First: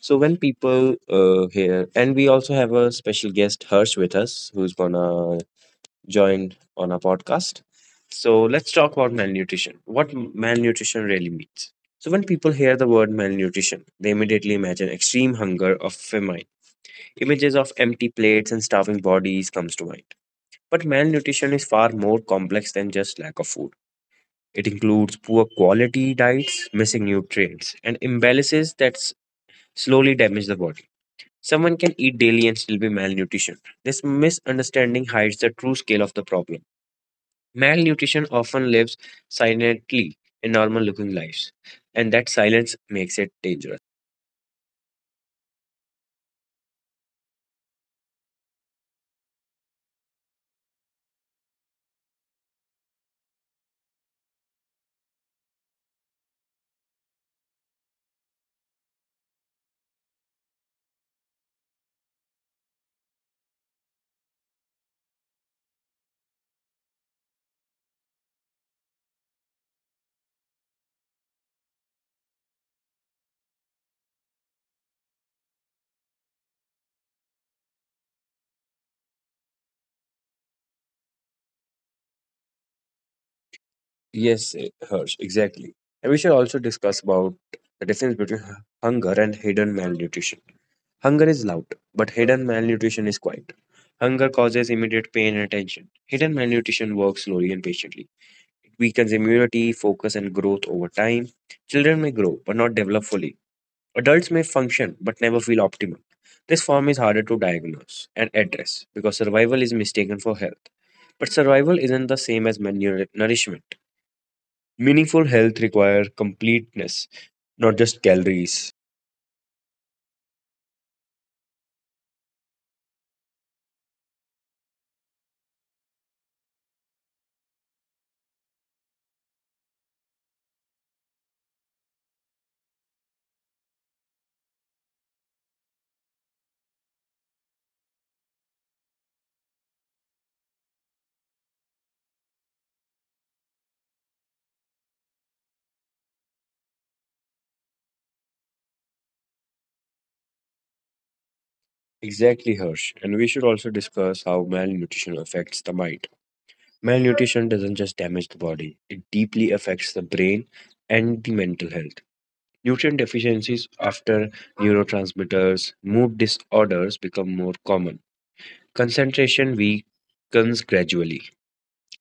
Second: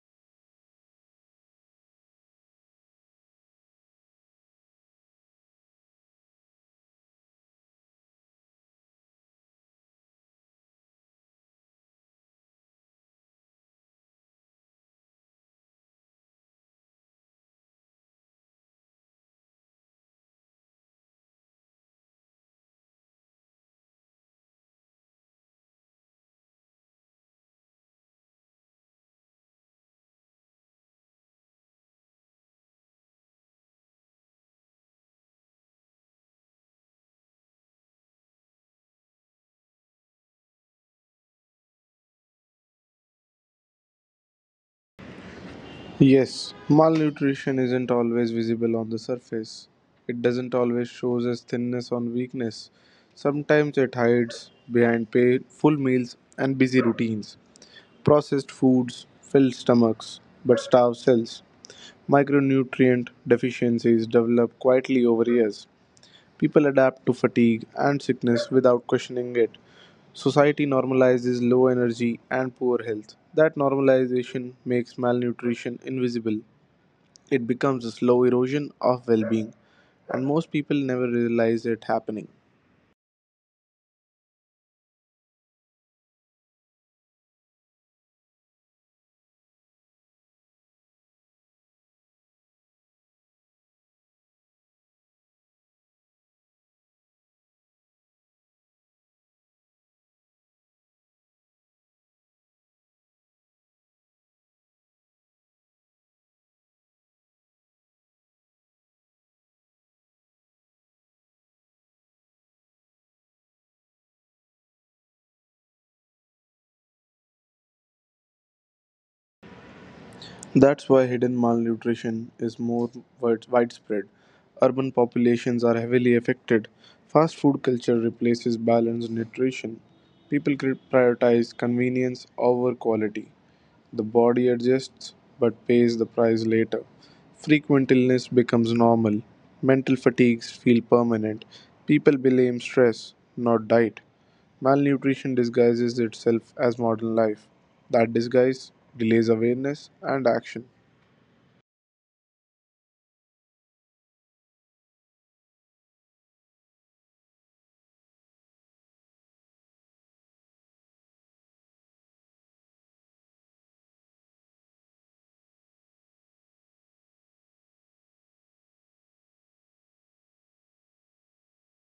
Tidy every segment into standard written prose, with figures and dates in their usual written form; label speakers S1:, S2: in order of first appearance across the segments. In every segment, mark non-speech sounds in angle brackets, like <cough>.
S1: So, when people hear, and we also have a special guest, Harsh, with us, who's gonna join on our podcast. So, let's talk about malnutrition. What malnutrition really means. So, when people hear the word malnutrition, they immediately imagine extreme hunger or famine. Images of empty plates and starving bodies comes to mind. But malnutrition is far more complex than just lack of food. It includes poor quality diets, missing nutrients, and imbalances that slowly damage the body. Someone can eat daily and still be malnutrition. This misunderstanding hides the true scale of the problem. Malnutrition often lives silently in normal looking lives, and that silence makes it dangerous.
S2: Yes, malnutrition isn't always visible on the surface. It doesn't always shows as thinness or weakness. Sometimes it hides behind full meals and busy routines. Processed foods fill stomachs but starve cells. Micronutrient deficiencies develop quietly over years. People adapt to fatigue and sickness without questioning it. Society normalizes low energy and poor health. That normalization makes malnutrition invisible it becomes a slow erosion of well being, and most people never realize it happening.
S1: Yes, Harsh, exactly. And we should also discuss about the difference between hunger and hidden malnutrition. Hunger is loud, but hidden malnutrition is quiet. Hunger causes immediate pain and attention. Hidden malnutrition works slowly and patiently. It weakens immunity, focus, and growth over time. Children may grow, but not develop fully. Adults may function, but never feel optimal. This form is harder to diagnose and address because survival is mistaken for health. But survival isn't the same as nourishment. Meaningful health requires completeness, not just calories.
S2: That's why hidden malnutrition is more widespread. Urban populations are heavily affected. Fast food culture replaces balanced nutrition. Prioritize convenience over quality. The body adjusts but pays the price later. Frequent illness becomes normal. Mental fatigues feel permanent. People blame stress, not diet. Malnutrition disguises itself as modern life. That disguise delays awareness and action.
S1: Exactly, Hirsch. And we should also discuss how malnutrition affects the mind. Malnutrition doesn't just damage the body, it deeply affects the brain and the mental health. Nutrient deficiencies after neurotransmitters, mood disorders become more common. Concentration weakens gradually.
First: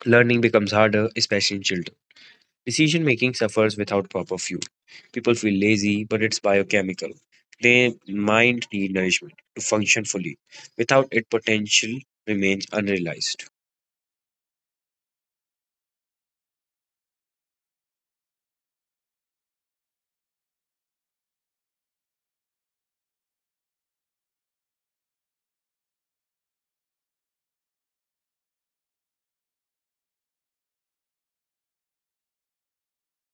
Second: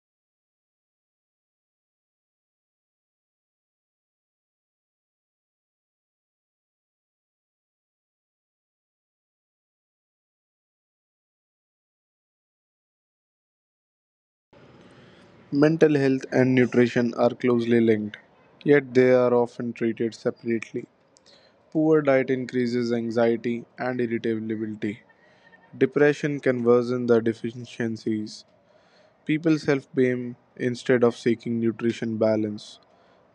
S1: Learning becomes harder, especially in children. Decision making suffers without proper fuel. People feel lazy, but it's biochemical. Their mind need nourishment to function fully. Without it, potential remains unrealized.
S2: Mental health and nutrition are closely linked, yet they are often treated separately. Poor diet increases anxiety and irritability. Depression can worsen the deficiencies. People self blame instead of seeking nutrition balance.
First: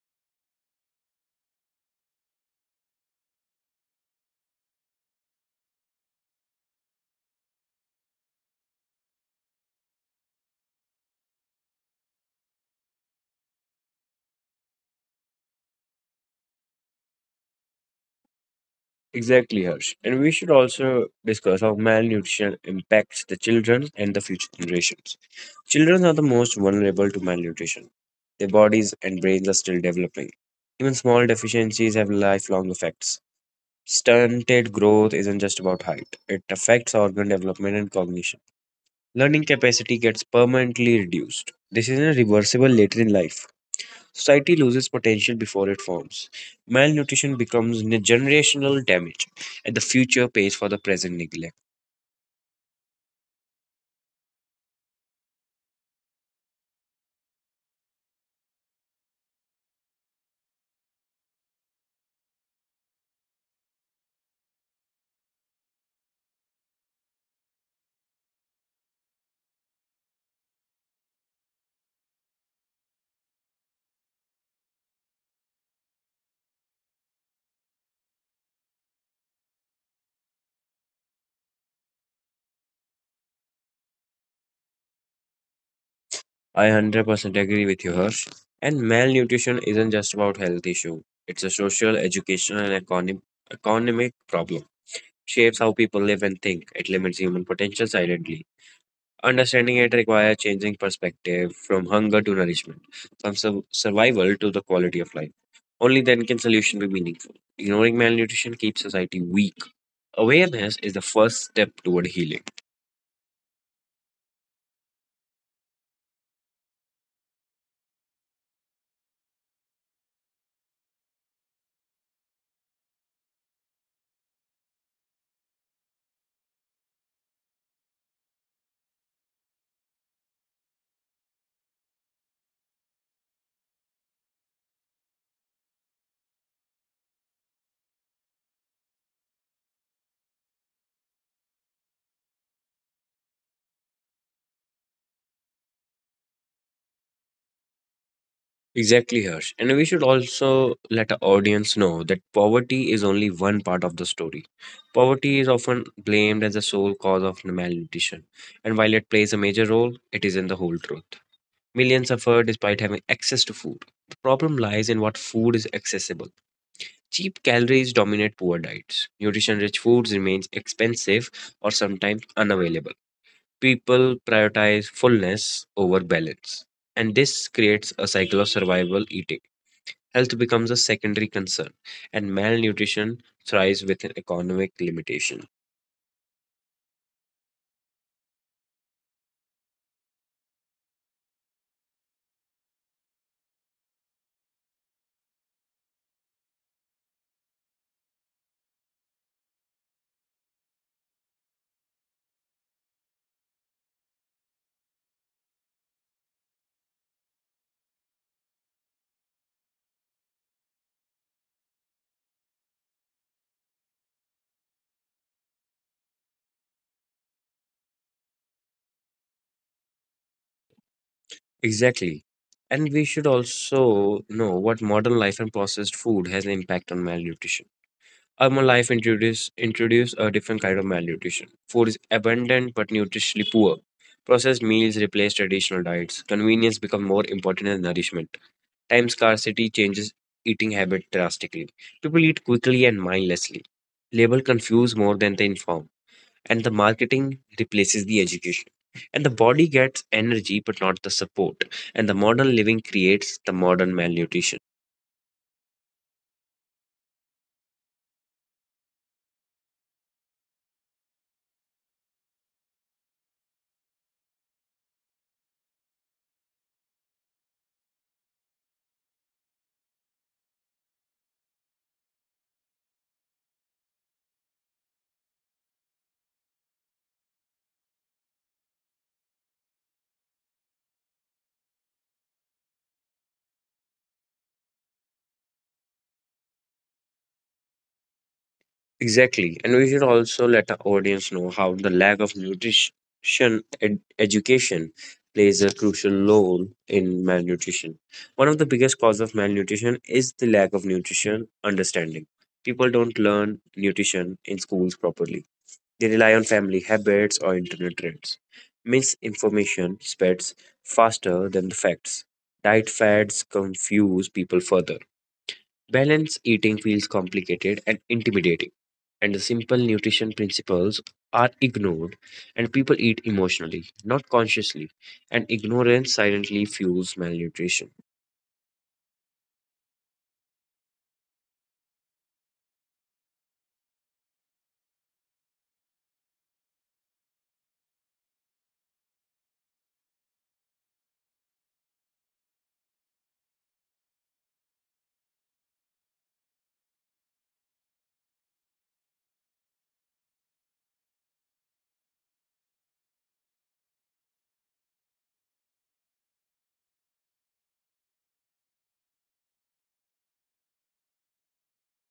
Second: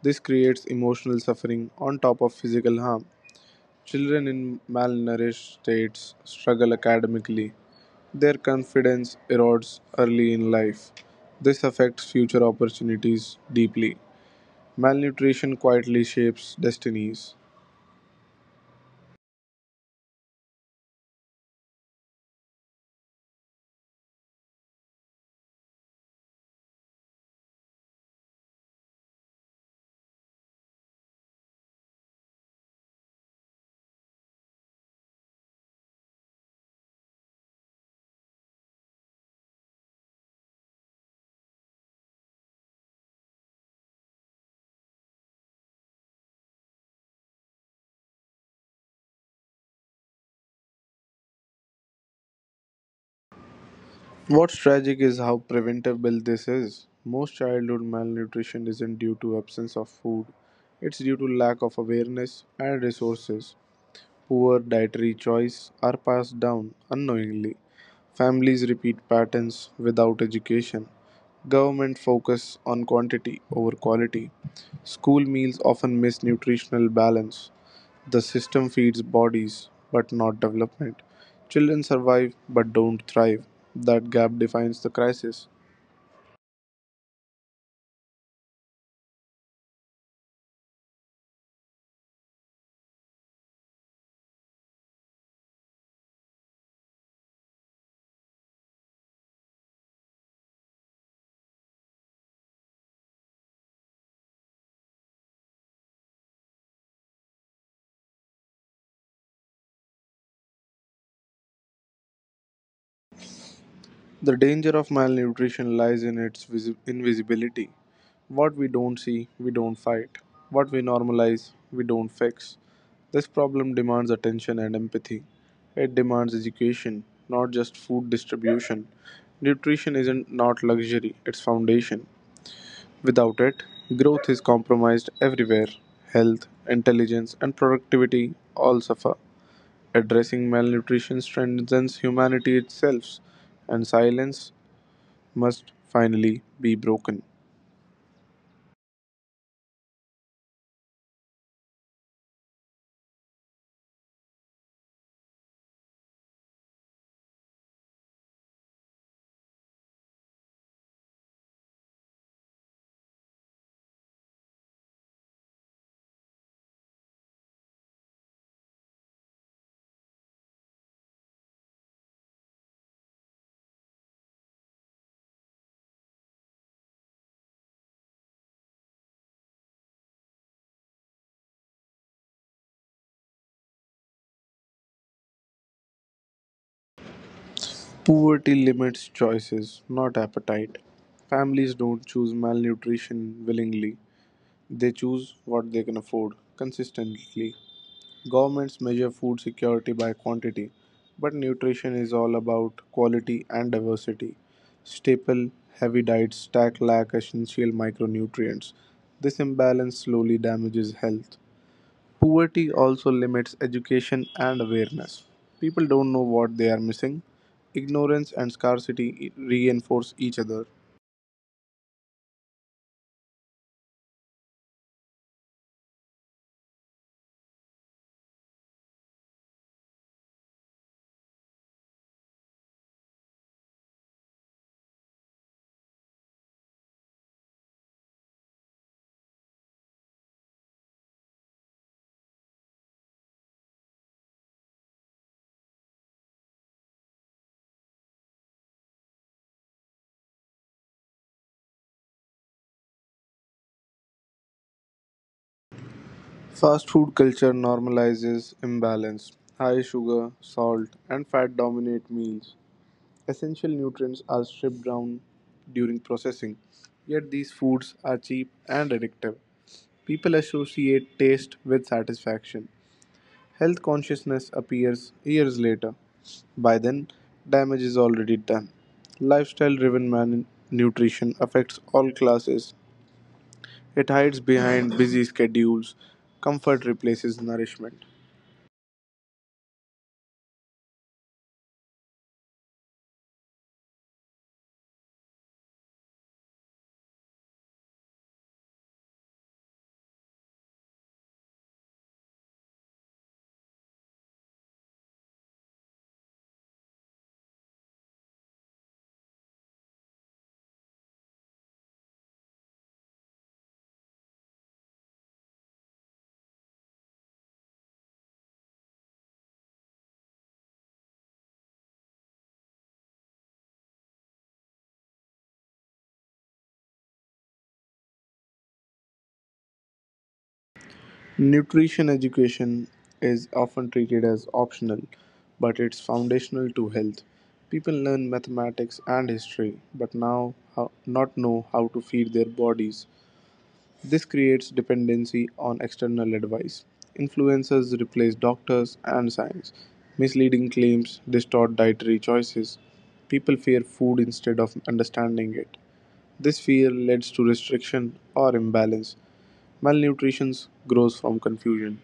S2: This creates emotional suffering on top of physical harm. Children in malnourished states struggle academically. Their confidence erodes early in life. This affects future opportunities deeply. Malnutrition quietly shapes destinies.
S1: Exactly, Harsh. And we should also discuss how malnutrition impacts the children and the future generations. Children are the most vulnerable to malnutrition. Their bodies and brains are still developing. Even small deficiencies have lifelong effects. Stunted growth isn't just about height, it affects organ development and cognition. Learning capacity gets permanently reduced. This is irreversible later in life. Society loses potential before it forms. Malnutrition becomes generational damage, and the future pays for the present neglect.
S2: What's tragic is how preventable this is. Most childhood malnutrition isn't due to absence of food. It's due to lack of awareness and resources. Poor dietary choice are passed down unknowingly. Families repeat patterns without education. Government focus on quantity over quality. School meals often miss nutritional balance. The system feeds bodies but not development. Children survive but don't thrive. That gap defines the crisis.
S1: I 100% agree with you, Harsh. And malnutrition isn't just about health issue. It's a social, educational, and economic problem. Shapes how people live and think. It limits human potential silently. Understanding it requires changing perspective from hunger to nourishment, from survival to the quality of life. Only then can solution be meaningful. Ignoring malnutrition keeps society weak. Awareness is the first step toward healing.
S2: The danger of malnutrition lies in its invisibility. What we don't see, we don't fight. What we normalize, we don't fix. This problem demands attention and empathy. It demands education, not just food distribution. Nutrition isn't not luxury, it's foundation. Without it, growth is compromised everywhere. Health, intelligence, and productivity all suffer. Addressing malnutrition strengthens humanity itself, and silence must finally be broken.
S1: Exactly, Harsh. And we should also let our audience know that poverty is only one part of the story. Poverty is often blamed as the sole cause of malnutrition, and while it plays a major role, it isn't the whole truth. Millions suffer despite having access to food. The problem lies in what food is accessible. Cheap calories dominate poor diets. Nutrition-rich foods remains expensive or sometimes unavailable. People prioritize fullness over balance, and this creates a cycle of survival eating. Health becomes a secondary concern, and malnutrition thrives within economic limitation.
S2: Poverty limits choices, not appetite. Families don't choose malnutrition willingly, they choose what they can afford consistently. Governments measure food security by quantity, but nutrition is all about quality and diversity. Staple heavy diets stack lack essential micronutrients. This imbalance slowly damages health. Poverty also limits education and awareness. People don't know what they are missing. Ignorance and scarcity reinforce each other.
S1: Exactly. And we should also know what modern life and processed food has an impact on malnutrition. Urban life introduce a different kind of malnutrition. Food is abundant but nutritionally poor. Processed meals replace traditional diets. Convenience become more important than nourishment. Time scarcity changes eating habit drastically. People eat quickly and mindlessly. Label confuse more than they inform, and the marketing replaces the education. And the body gets energy but not the support. And the modern living creates the modern malnutrition.
S2: Fast food culture normalizes imbalance. High sugar, salt, and fat dominate meals. Essential nutrients are stripped down during processing. Yet these foods are cheap and addictive. People associate taste with satisfaction. Health consciousness appears years later. By then, damage is already done. Lifestyle driven malnutrition affects all classes. It hides behind busy schedules. Comfort replaces nourishment.
S1: Exactly. And we should also let our audience know how the lack of nutrition education plays a crucial role in malnutrition. One of the biggest causes of malnutrition is the lack of nutrition understanding. People don't learn nutrition in schools properly. They rely on family habits or internet trends. Misinformation spreads faster than the facts. Diet fads confuse people further. Balanced eating feels complicated and intimidating, and the simple nutrition principles are ignored, and people eat emotionally, not consciously, and ignorance silently fuels malnutrition.
S2: Nutrition education is often treated as optional, but it's foundational to health. People learn mathematics and history, but not know how to feed their bodies. This creates dependency on external advice. Influencers replace doctors and science. Misleading claims distort dietary choices. People fear food instead of understanding it. This fear leads to restriction or imbalance. Malnutrition grows from confusion.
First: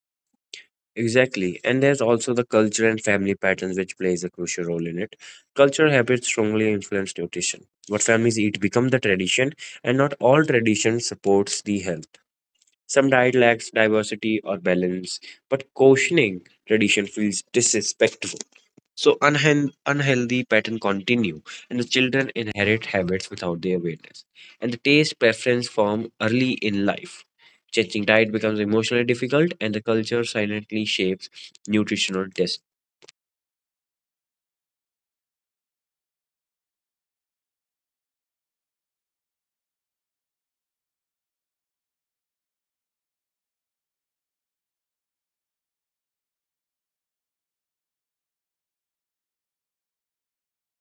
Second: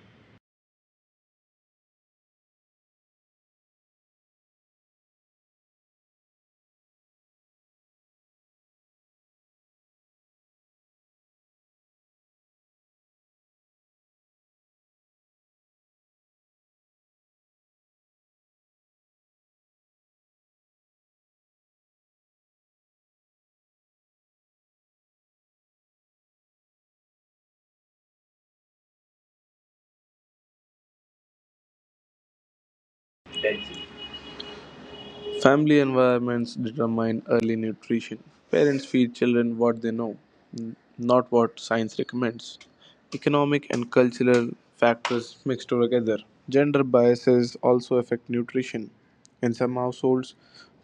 S1: Exactly, and there's also the culture and family patterns which plays a crucial role in it. Cultural habits strongly influence nutrition. What families eat become the tradition, and not all tradition supports the health. Some diet lacks diversity or balance, but cautioning tradition feels disrespectful. So unhealthy pattern continue, and the children inherit habits without their awareness. And the taste preference form early in life. Changing diet becomes emotionally difficult, and the culture silently shapes nutritional taste.
S2: Family environments determine early nutrition. Parents feed children what they know, not what science recommends. Economic and cultural factors mix together. Gender biases also affect nutrition. In some households,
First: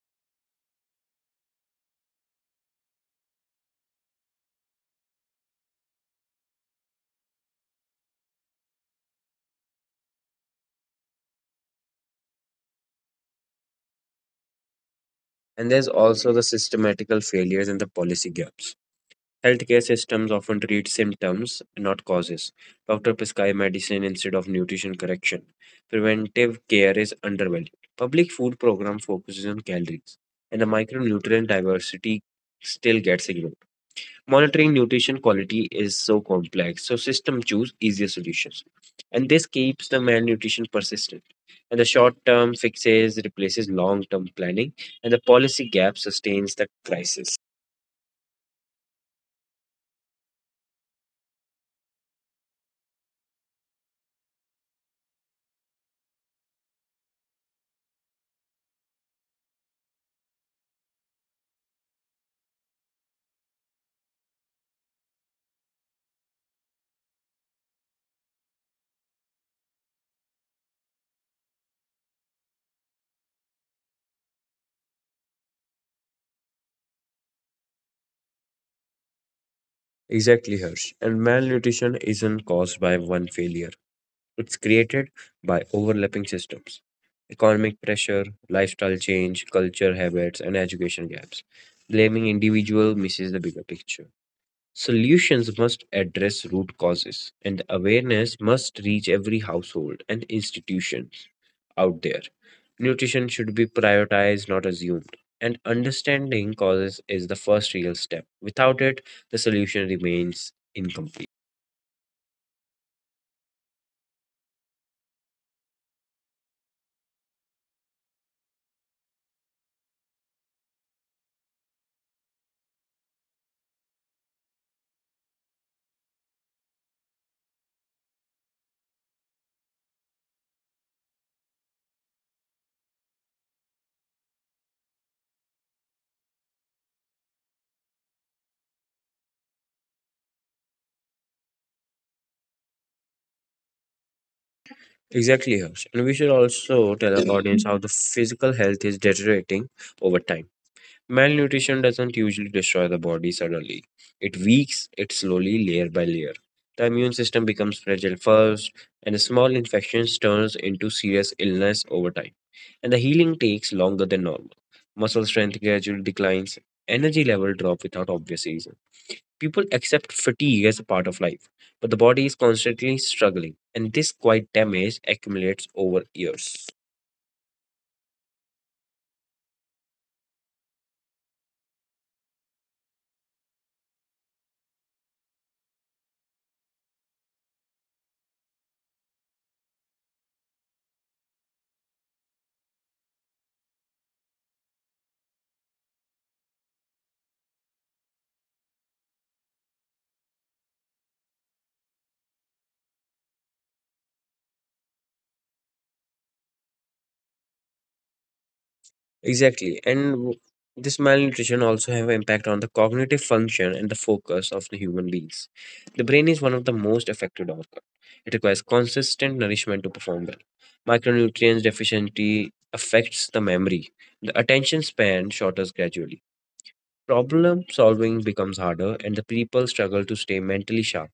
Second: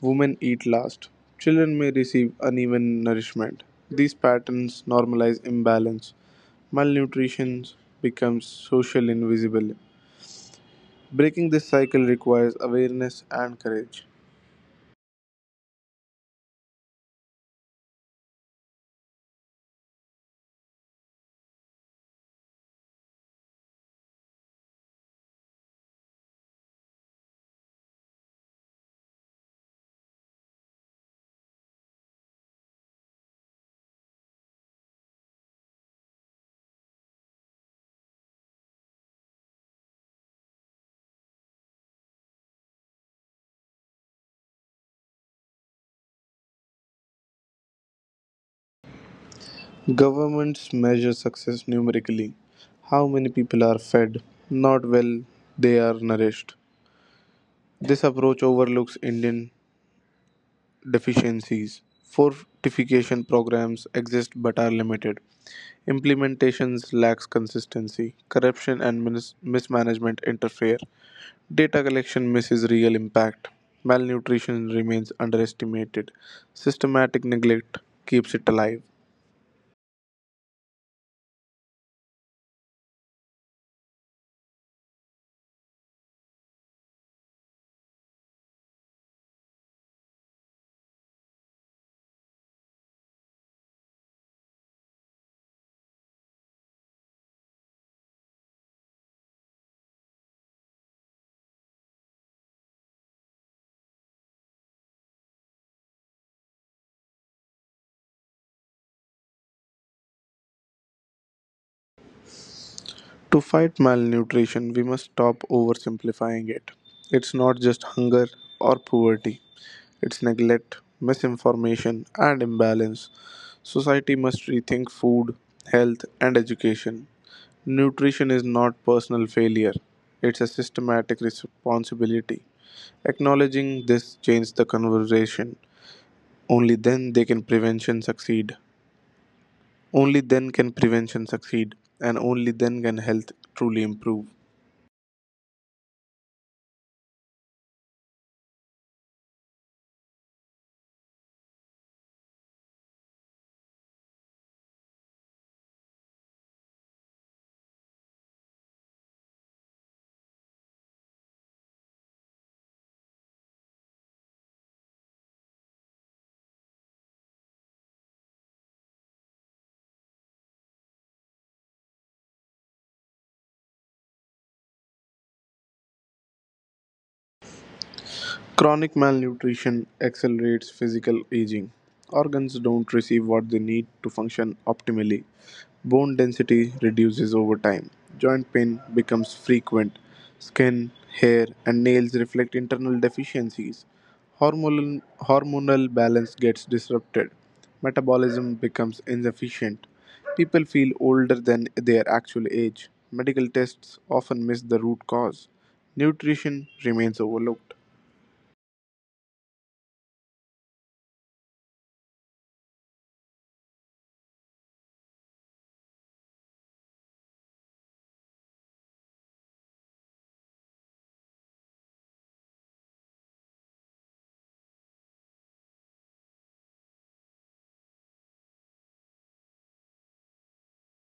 S2: women eat last. Children may receive uneven nourishment. These patterns normalize imbalance. Malnutrition becomes social invisible. Breaking this cycle requires awareness and courage.
S1: And there's also the systematical failures and the policy gaps. Healthcare systems often treat symptoms, not causes. Doctors prescribe medicine instead of nutrition correction. Preventive care is undervalued. Public food program focuses on calories, and the micronutrient diversity still gets ignored. Monitoring nutrition quality is so complex, so systems choose easier solutions, and this keeps the malnutrition persistent. And the short-term fixes replaces long-term planning, and the policy gap sustains the crisis.
S2: Governments measure success numerically how many people are fed, not well they are nourished. This approach overlooks Indian deficiencies. Fortification programs exist but are limited. Implementations lacks consistency. Corruption and mismanagement interfere. Data collection misses real impact. Malnutrition remains underestimated. Systematic neglect keeps it alive.
S1: Exactly, Harsh. And malnutrition isn't caused by one failure, it's created by overlapping systems economic pressure, lifestyle change, culture habits, and education gaps. Blaming individual misses the bigger picture. Solutions must address root causes, and awareness must reach every household and institution out there. Nutrition should be prioritized, not assumed. And understanding causes is the first real step. Without it, the solution remains incomplete.
S2: To fight malnutrition, we must stop oversimplifying it. It's not just hunger or poverty, it's neglect, misinformation, and imbalance. Society must rethink food, health, and education. Nutrition is not personal failure, it's a systematic responsibility. Acknowledging this changes the conversation. Only then they can prevention succeed. Only then can prevention succeed, and only then can health truly improve.
S1: Exactly, Harsh. And we should also tell our audience how the physical health is deteriorating over time. Malnutrition doesn't usually destroy the body suddenly. It weaks it slowly layer by layer. The immune system becomes fragile first, and small infections turns into serious illness over time. And the healing takes longer than normal. Muscle strength gradually declines, energy level drop without obvious reason. People accept fatigue as a part of life, but the body is constantly struggling, and this quiet damage accumulates over years.
S2: Chronic malnutrition accelerates physical aging. Organs don't receive what they need to function optimally. Bone density reduces over time. Joint pain becomes frequent. Skin, hair, and nails reflect internal deficiencies. Hormonal balance gets disrupted. Metabolism becomes insufficient. People feel older than their actual age. Medical tests often miss the root cause. Nutrition remains overlooked.
S1: Exactly. And this malnutrition also have an impact on the cognitive function and the focus of the human beings. The brain is one of the most affected organ. It requires consistent nourishment to perform well. Micronutrients deficiency affects the memory. The attention span shortens gradually. Problem solving becomes harder and the people struggle to stay mentally sharp.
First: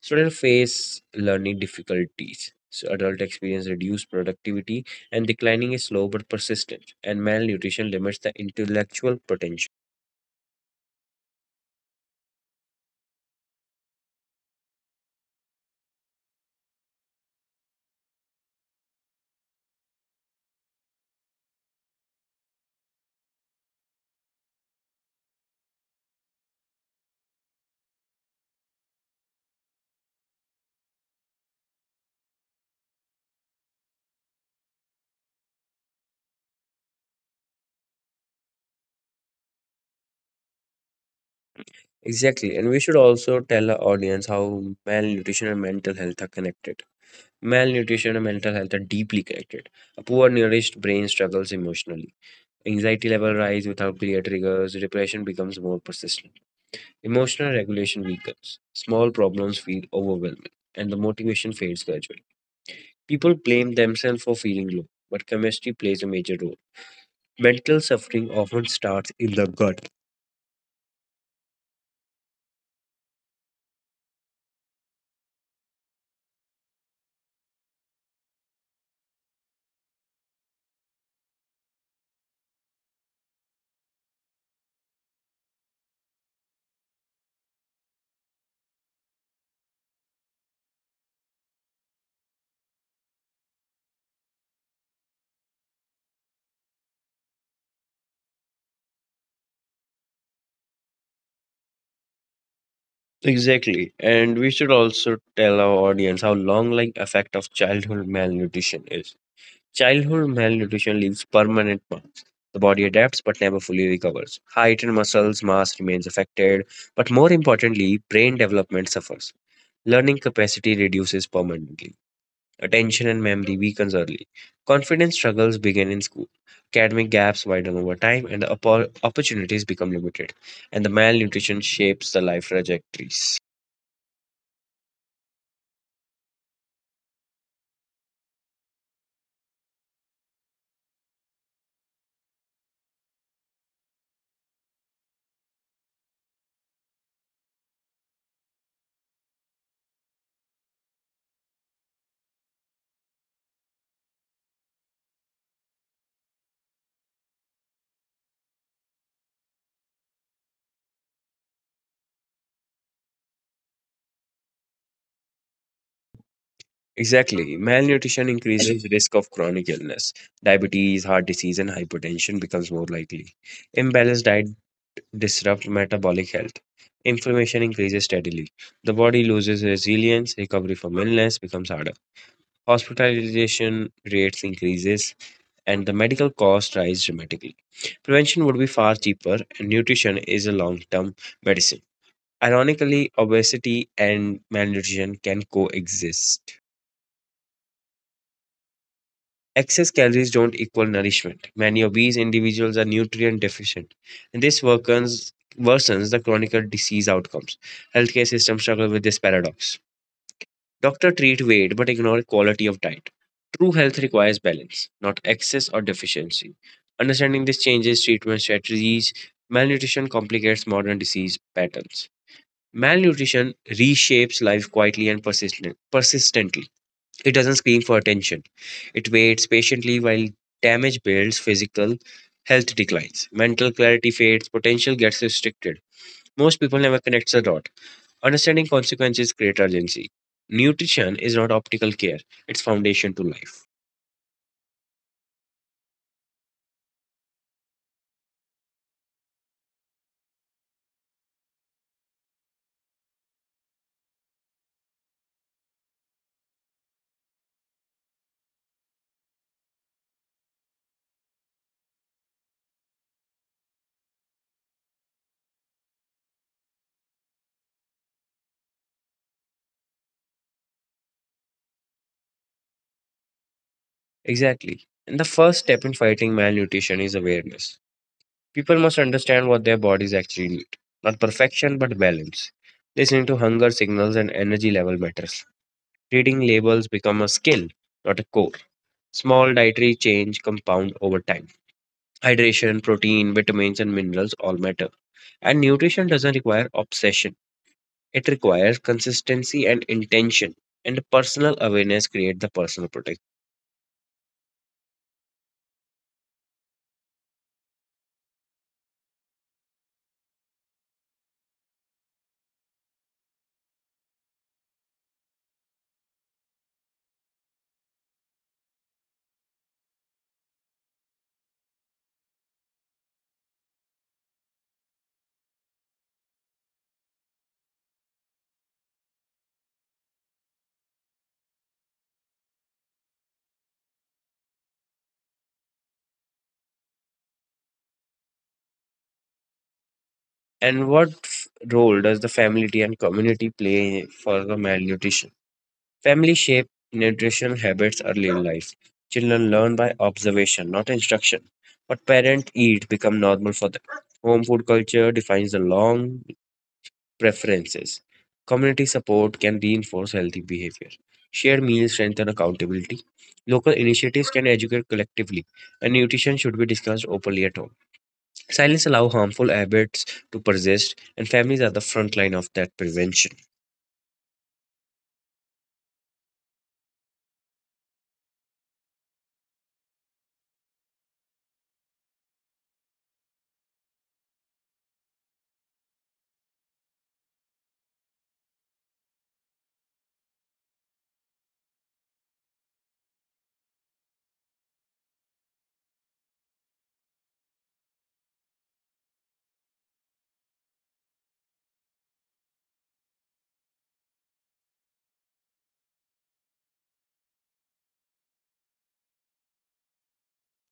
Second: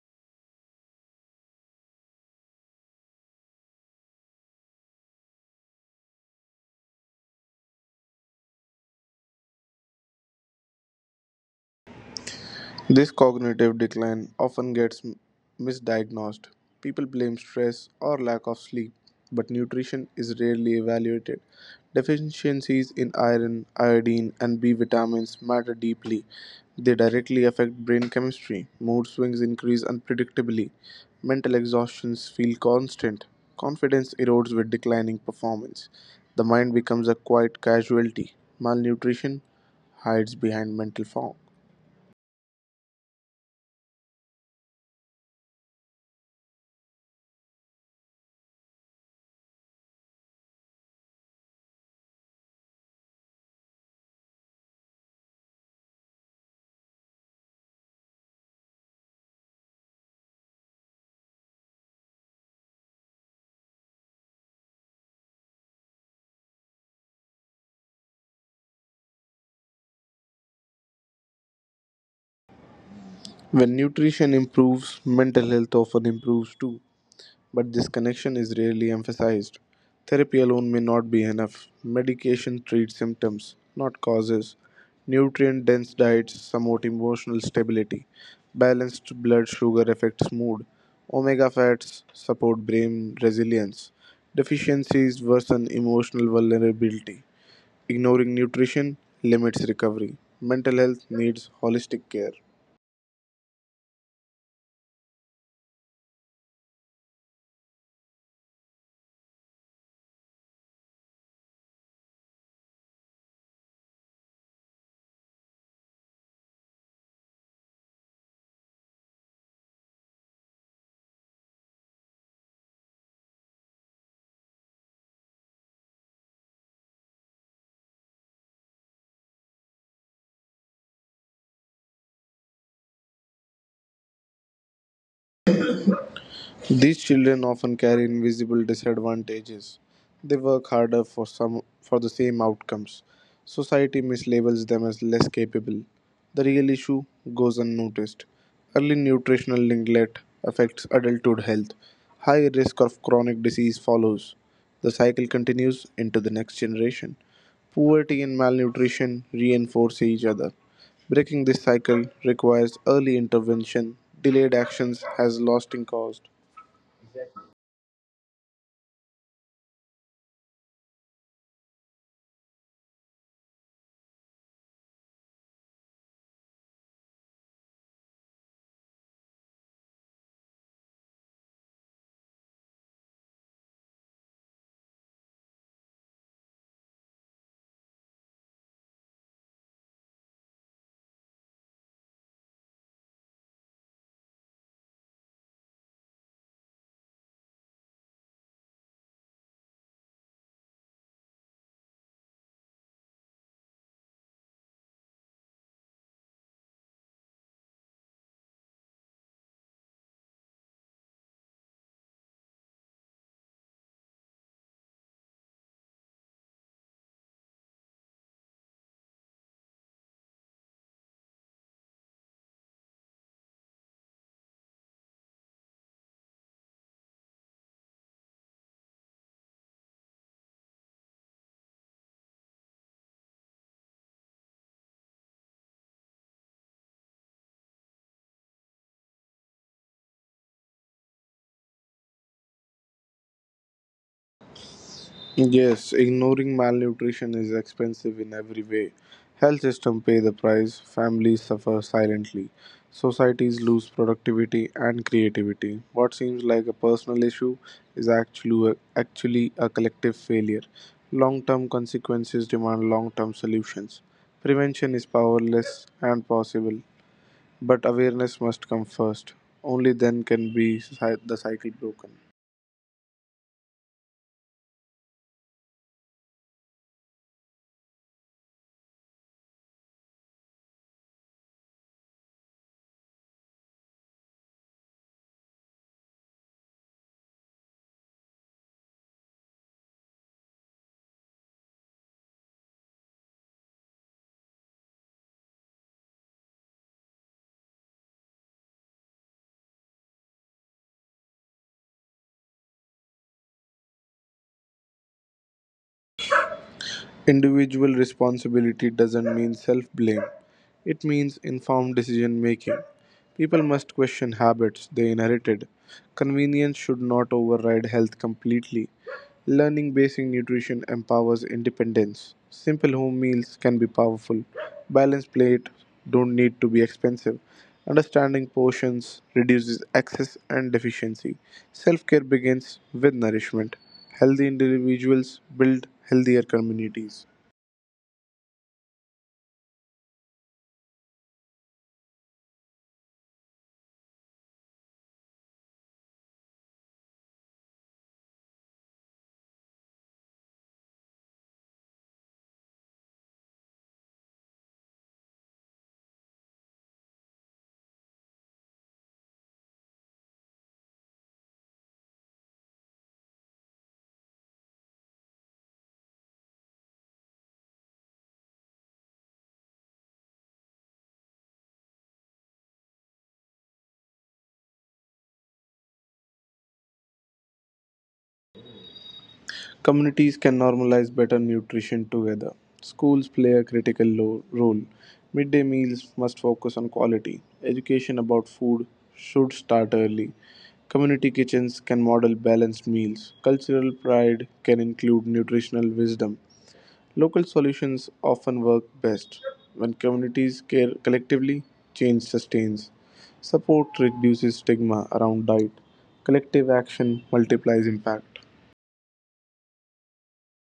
S1: Students face learning difficulties. So adult experience reduced productivity and declining is slow but persistent, and malnutrition limits the intellectual potential.
S2: This cognitive decline often misdiagnosed. People blame stress or lack of sleep, but nutrition is rarely evaluated. Deficiencies in iron, iodine, and B vitamins matter deeply. They directly affect brain chemistry. Mood swings increase unpredictably. Mental exhaustions feel constant. Confidence erodes with declining performance. The mind becomes a quiet casualty. Malnutrition hides behind mental fog.
S1: Exactly, and we should also tell our audience how malnutrition and mental health are connected. Malnutrition and mental health are deeply connected. A poor nourished brain struggles emotionally. Anxiety level rise without clear triggers. Depression becomes more persistent. Emotional regulation weakens. Small problems feel overwhelming, and the motivation fades gradually. People blame themselves for feeling low, but chemistry plays a major role. Mental suffering often starts in the gut.
S2: When nutrition improves, mental health often improves too, but this connection is rarely emphasized. Therapy alone may not be enough. Medication treats symptoms, not causes. Nutrient dense diets promote emotional stability. Balanced blood sugar affects mood. Omega fats support brain resilience. Deficiencies worsen emotional vulnerability. Ignoring nutrition limits recovery. Mental health needs holistic care.
S1: Exactly. And we should also tell our audience how long lasting effect of childhood malnutrition is. Childhood malnutrition leaves permanent marks. The body adapts but never fully recovers. Height and muscles mass remains affected, but more importantly, brain development suffers. Learning capacity reduces permanently. Attention and memory weakens early. Confidence struggles begin in school. Academic gaps widen over time, and the opportunities become limited. And the malnutrition shapes the life trajectories.
S2: These children often carry invisible disadvantages. They work harder for the same outcomes. Society mislabels them as less capable. The real issue goes unnoticed. Early nutritional neglect affects adulthood health. High risk of chronic disease follows. The cycle continues into the next generation. Poverty and malnutrition reinforce each other. Breaking this cycle requires early intervention. Delayed actions has lasting cost.
S1: Exactly. Malnutrition increases risk of chronic illness. Diabetes, heart disease, and hypertension becomes more likely. Imbalanced diet disrupts metabolic health. Inflammation increases steadily. The body loses resilience. Recovery from illness becomes harder. Hospitalization rates increases and the medical costs rise dramatically. Prevention would be far cheaper and nutrition is a long-term medicine. Ironically, obesity and malnutrition can coexist. Excess calories don't equal nourishment. Many obese individuals are nutrient deficient, and this worsens the chronic disease outcomes. Healthcare systems struggle with this paradox. Doctor treat weight but ignore quality of diet. True health requires balance, not excess or deficiency. Understanding this changes, treatment strategies, malnutrition complicates modern disease patterns. Malnutrition reshapes life quietly and persistently. It doesn't scream for attention. It waits patiently while damage builds, physical health declines, mental clarity fades, potential gets restricted. Most people never connect the dot. Understanding consequences create urgency. Nutrition is not optical care, it's foundation to life.
S2: Yes, ignoring malnutrition is expensive in every way. Health system pay the price, families suffer silently, societies lose productivity and creativity. What seems like a personal issue is actually a collective failure. Long-term consequences demand long-term solutions. Prevention is powerless and possible, but awareness must come first. Only then can the cycle broken.
S1: Exactly. And the first step in fighting malnutrition is awareness. People must understand what their bodies actually need. Not perfection, but balance. Listening to hunger signals and energy level matters. Reading labels become a skill, not a core. Small dietary change compound over time. Hydration, protein, vitamins, and minerals all matter. And nutrition doesn't require obsession. It requires consistency and intention, and personal awareness create the personal protect.
S2: Individual responsibility doesn't mean self blame. It means informed decision making. People must question habits they inherited. Convenience should not override health completely. Learning basic nutrition empowers independence. Simple home meals can be powerful. Balanced plates don't need to be expensive. Understanding portions reduces excess and deficiency. Self care begins with nourishment. Healthy individuals build healthier communities.
S1: And what role does the family and community play for the malnutrition? Family shape nutrition habits early in life. Children learn by observation, not instruction. What parents eat become normal for them. Home food culture defines the long preferences. Community support can reinforce healthy behavior. Shared meals strengthen accountability. Local initiatives can educate collectively, and nutrition should be discussed openly at home. Silence allows harmful habits to persist, and families are the front line of that prevention.
S2: Communities can normalize better nutrition together. Schools play a critical role. Midday meals must focus on quality. Education about food should start early. Community kitchens can model balanced meals. Cultural pride can include nutritional wisdom. Local solutions often work best. When communities care collectively, change sustains. Support reduces stigma around diet. Collective action multiplies impact.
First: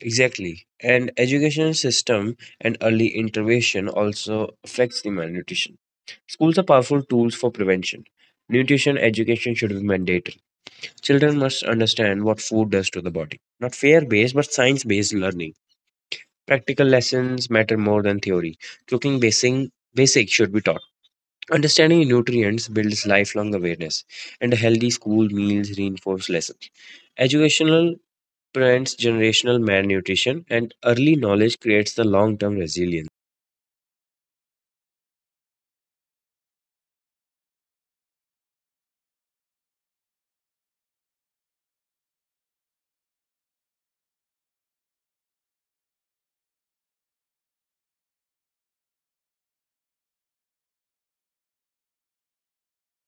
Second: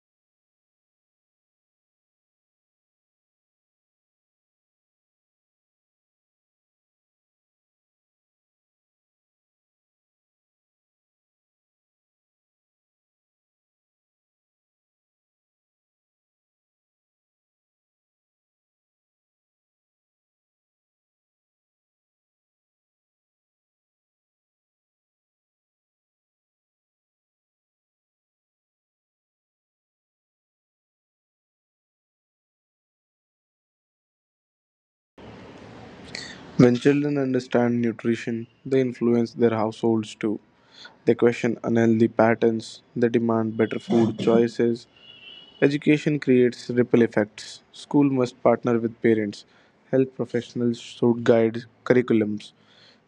S1: Exactly. And education system and early intervention also affects the malnutrition. Schools are powerful tools for prevention. Nutrition education should be mandatory. Children must understand what food does to the body. Not fear based, but science based learning. Practical lessons matter more than theory. Basic should be taught. Understanding nutrients builds lifelong awareness, and healthy school meals reinforce lessons. Educational prevents generational malnutrition, and early knowledge creates the long term resilience.
S2: When children understand nutrition, they influence their households too. They question unhealthy patterns, they demand better food choices. Education creates ripple effects. School must partner with parents. Health professionals should guide curriculums.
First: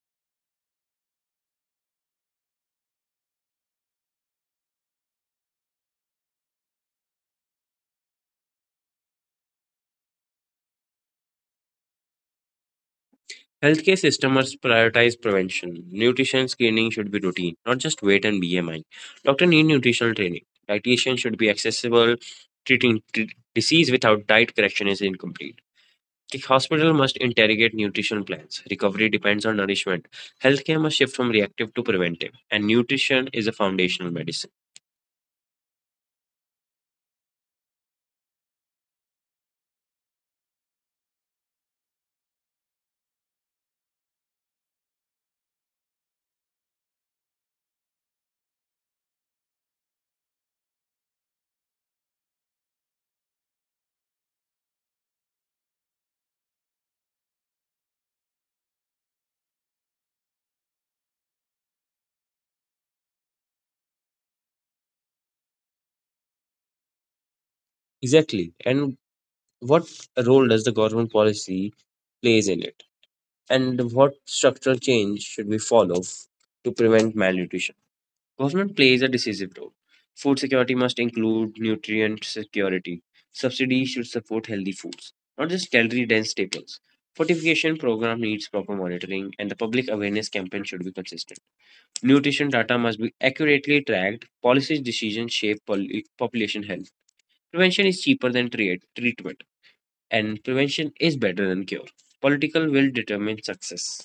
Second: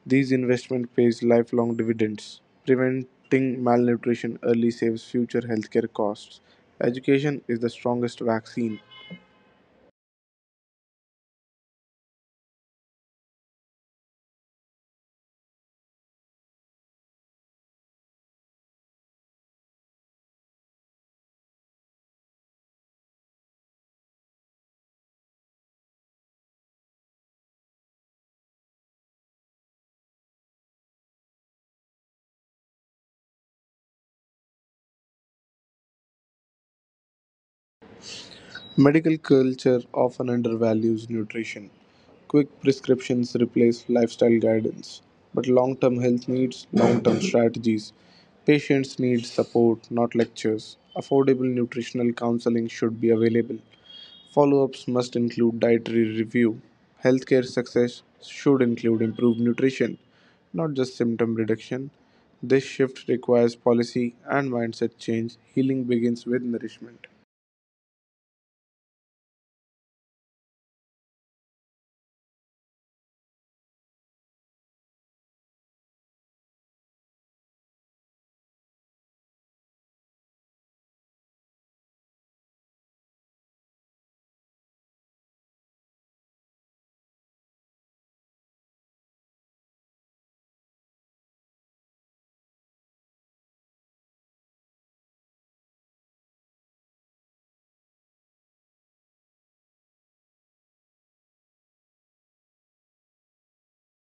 S2: These investment pays lifelong dividends. Preventing malnutrition early saves future healthcare costs. Education is the strongest vaccine.
S1: Healthcare system must prioritize prevention. Nutrition screening should be routine, not just weight and BMI. Doctor need nutritional training. Dietitian should be accessible. Treating disease without diet correction is incomplete. The hospital must interrogate nutritional plans. Recovery depends on nourishment. Healthcare must shift from reactive to preventive, and nutrition is a foundational medicine.
S2: Medical culture often undervalues nutrition. Quick prescriptions replace lifestyle guidance, but long term health needs long term <coughs> strategies. Patients need support, not lectures. Affordable nutritional counseling should be available. Follow ups must include dietary review. Healthcare success should include improved nutrition, not just symptom reduction. This shift requires policy and mindset change. Healing begins with nourishment.
S1: Exactly. And what role does the government policy plays in it? And what structural change should we follow to prevent malnutrition? Government plays a decisive role. Food security must include nutrient security. Subsidies should support healthy foods, not just calorie dense staples. Fortification program needs proper monitoring and the public awareness campaign should be consistent. Nutrition data must be accurately tracked. Policy decisions shape population health. Prevention is cheaper than treatment and prevention is better than cure. Political will determine success.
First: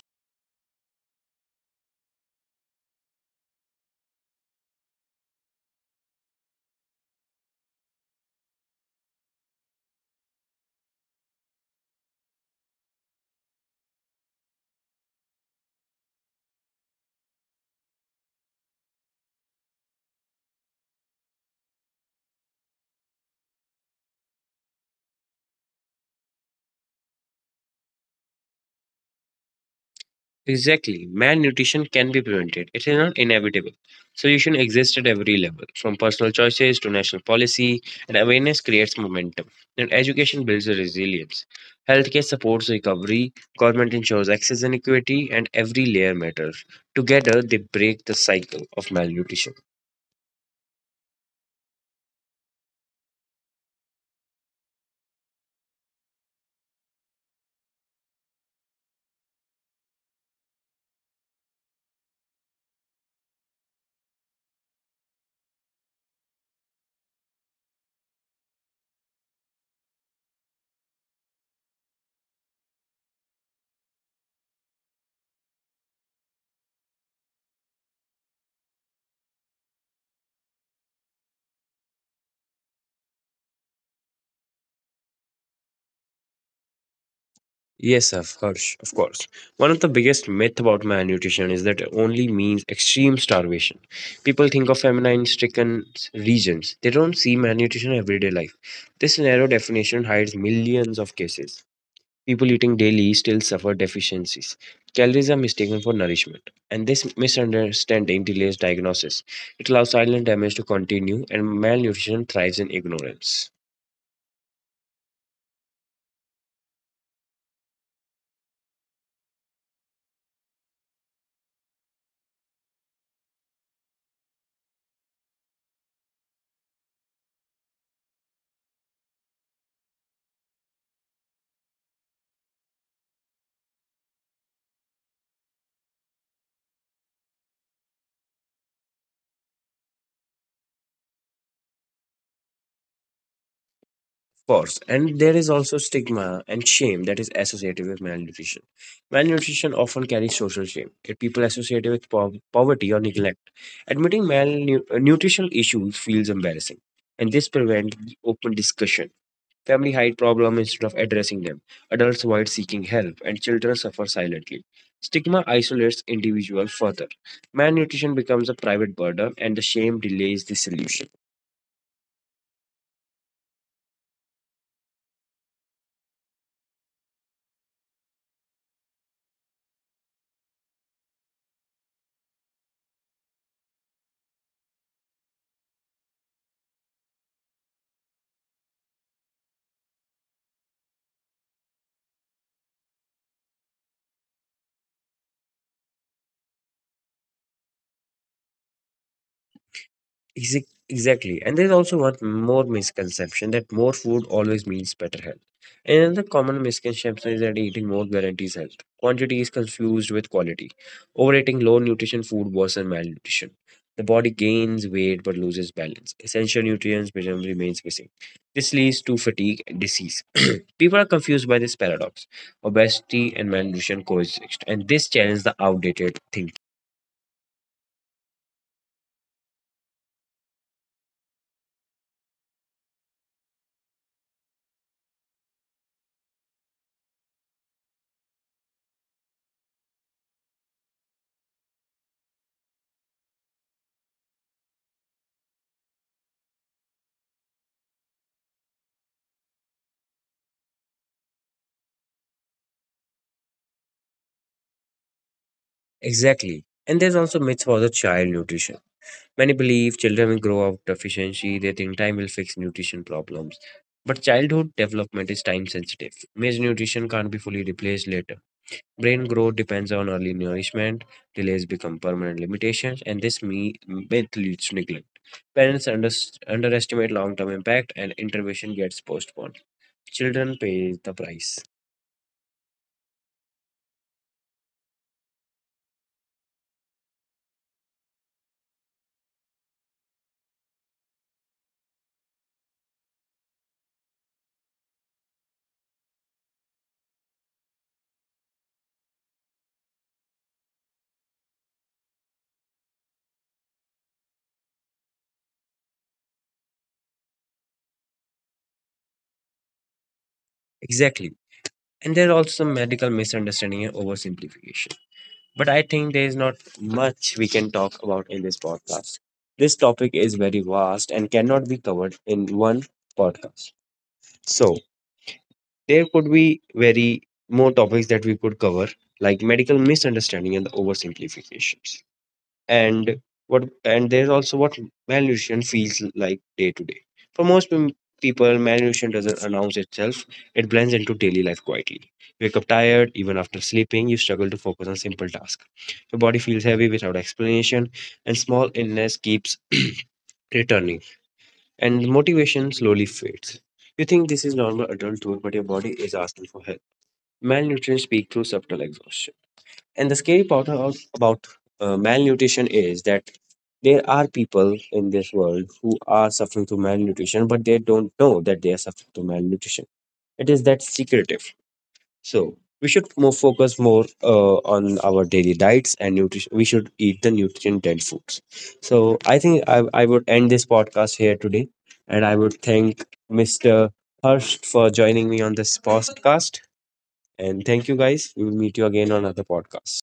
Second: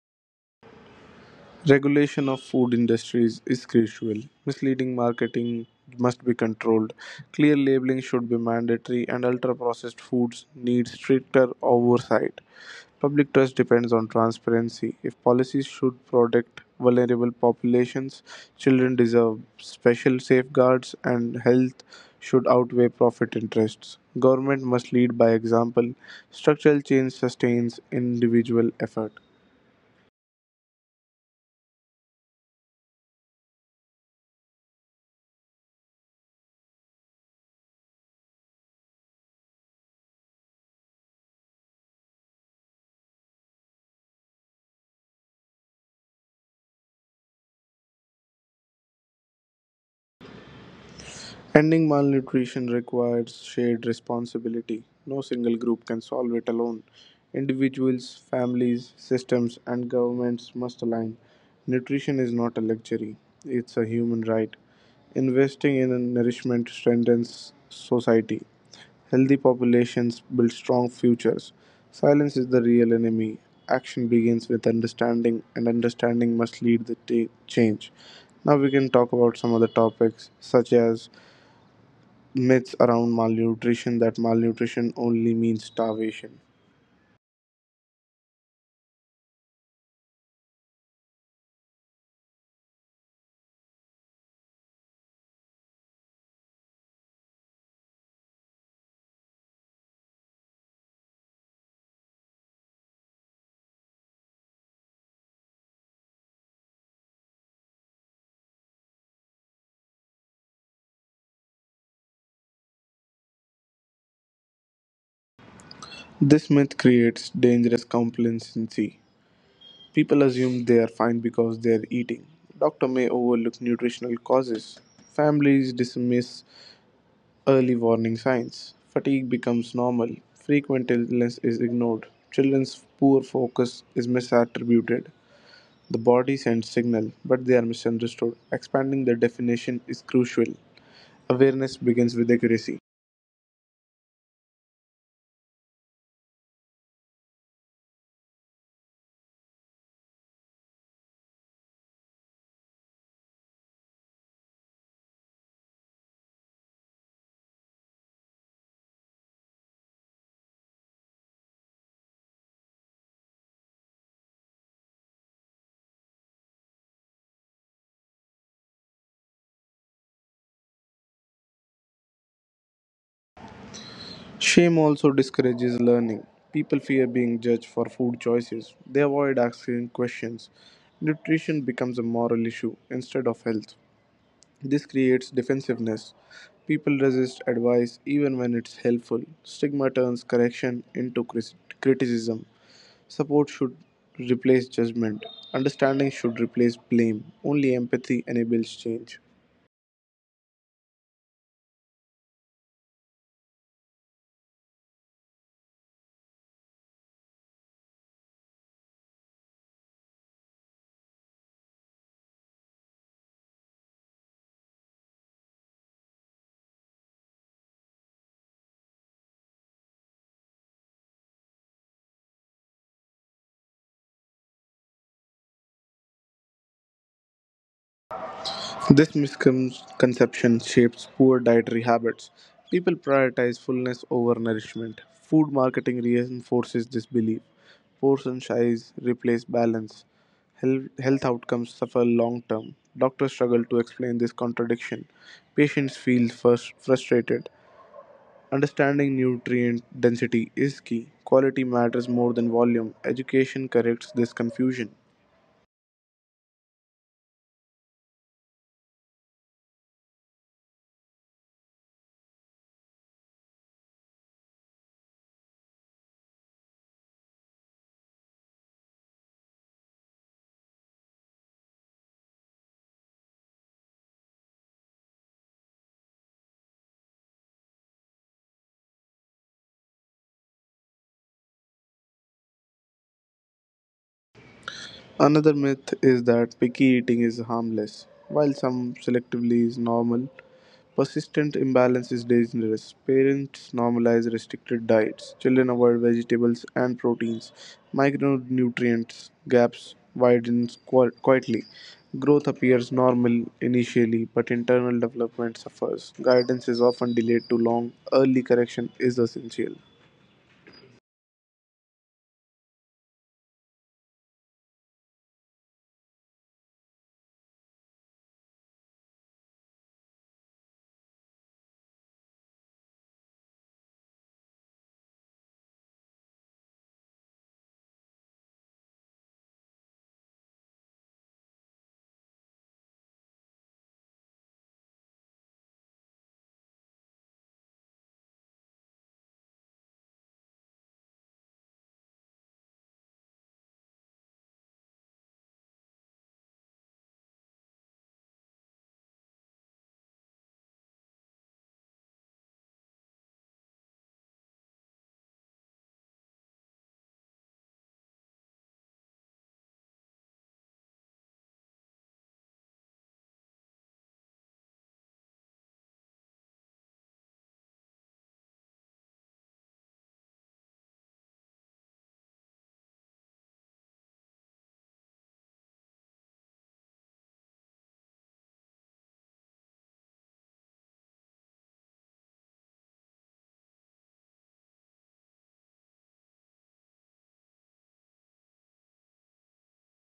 S2: Regulation of food industries is crucial. Misleading marketing must be controlled. Clear labeling should be mandatory and ultra-processed foods need stricter oversight. Public trust depends on transparency. If policies should protect vulnerable populations, children deserve special safeguards and health should outweigh profit interests. Government must lead by example. Structural change sustains individual effort.
S1: Exactly. Malnutrition can be prevented. It is not inevitable. Solution exists at every level, from personal choices to national policy, and awareness creates momentum. And education builds the resilience. Healthcare supports recovery, government ensures access and equity, and every layer matters. Together, they break the cycle of malnutrition.
S2: Ending malnutrition requires shared responsibility. No single group can solve it alone. Individuals, families, systems, and governments must align. Nutrition is not a luxury, it's a human right. Investing in nourishment strengthens society. Healthy populations build strong futures. Silence is the real enemy. Action begins with understanding, and understanding must lead change. Now we can talk about some other topics such as myths around malnutrition that malnutrition only means starvation.
S1: Yes, of course, of course. One of the biggest myth about malnutrition is that it only means extreme starvation. People think of famine-stricken regions. They don't see malnutrition in everyday life. This narrow definition hides millions of cases. People eating daily still suffer deficiencies. Calories are mistaken for nourishment, and this misunderstanding delays diagnosis. It allows silent damage to continue, and malnutrition thrives in ignorance.
S2: This myth creates dangerous complacency. People assume they are fine because they are eating. Doctor may overlook nutritional causes. Families dismiss early warning signs. Fatigue becomes normal. Frequent illness is ignored. Children's poor focus is misattributed. The body sends signal, but they are misunderstood. Expanding the definition is crucial. Awareness begins with accuracy.
S1: Course, and there is also stigma and shame that is associated with malnutrition. Malnutrition often carries social shame. It people associated with poverty or neglect. Admitting malnutritional issues feels embarrassing, and this prevents open discussion. Family hide problem instead of addressing them. Adults avoid seeking help, and children suffer silently. Stigma isolates individuals further. Malnutrition becomes a private burden, and the shame delays the solution.
S2: Shame also discourages learning. People fear being judged for food choices. They avoid asking questions. Nutrition becomes a moral issue instead of health. This creates defensiveness. People resist advice even when it's helpful. Stigma turns correction into criticism. Support should replace judgment. Understanding should replace blame. Only empathy enables change.
S1: Exactly. And there's also one more misconception that more food always means better health. Another common misconception is that eating more guarantees health. Quantity is confused with quality. Overeating low nutrition food worsens malnutrition. The body gains weight but loses balance. Essential nutrients become remains missing. This leads to fatigue and disease. <clears throat> People are confused by this paradox. Obesity and malnutrition coexist, and this challenges the outdated thinking.
S2: This misconception shapes poor dietary habits. People prioritize fullness over nourishment. Food marketing reinforces this belief. Portion size replace balance. Health outcomes suffer long term. Doctors struggle to explain this contradiction. Patients feel first frustrated. Understanding nutrient density is key. Quality matters more than volume. Education corrects this confusion.
S1: Exactly. And there's also myths for the child nutrition. Many believe children will grow up deficiency, they think time will fix nutrition problems. But childhood development is time sensitive. Malnutrition can't be fully replaced later. Brain growth depends on early nourishment, delays become permanent limitations, and this myth leads to neglect. Parents underestimate long term impact, and intervention gets postponed. Children pay the price.
S2: Another myth is that picky eating is harmless. While some selectively is normal, persistent imbalance is dangerous. Parents normalize restricted diets. Children avoid vegetables and proteins. Micronutrients gaps quietly. Growth appears normal initially, but internal development suffers. Guidance is often delayed too long. Early correction is essential.
S1: Exactly. And there are also some medical misunderstanding and oversimplification. But I think there is not much we can talk about in this podcast. This topic is very vast and cannot be covered in one podcast. So, there could be very more topics that we could cover, like medical misunderstanding and the oversimplifications, and what, and there's also what malnutrition feels like day to day. For most people, malnutrition doesn't announce itself. It blends into daily life quietly. You wake up tired even after sleeping. You struggle to focus on simple tasks. Your body feels heavy without explanation, and small illness keeps <clears throat> returning, and motivation slowly fades. You think this is normal adulthood, but your body is asking for help. Malnutrition speaks through subtle exhaustion. And the scary part about malnutrition is that there are people in this world who are suffering through malnutrition, but they don't know that they are suffering through malnutrition. It is that secretive. So we should more focus more on our daily diets and nutrition. We should eat the nutrient-dense foods. So I think I would end this podcast here today, and I would thank Mr. Hurst for joining me on this podcast. And thank you guys. We will meet you again on another podcast.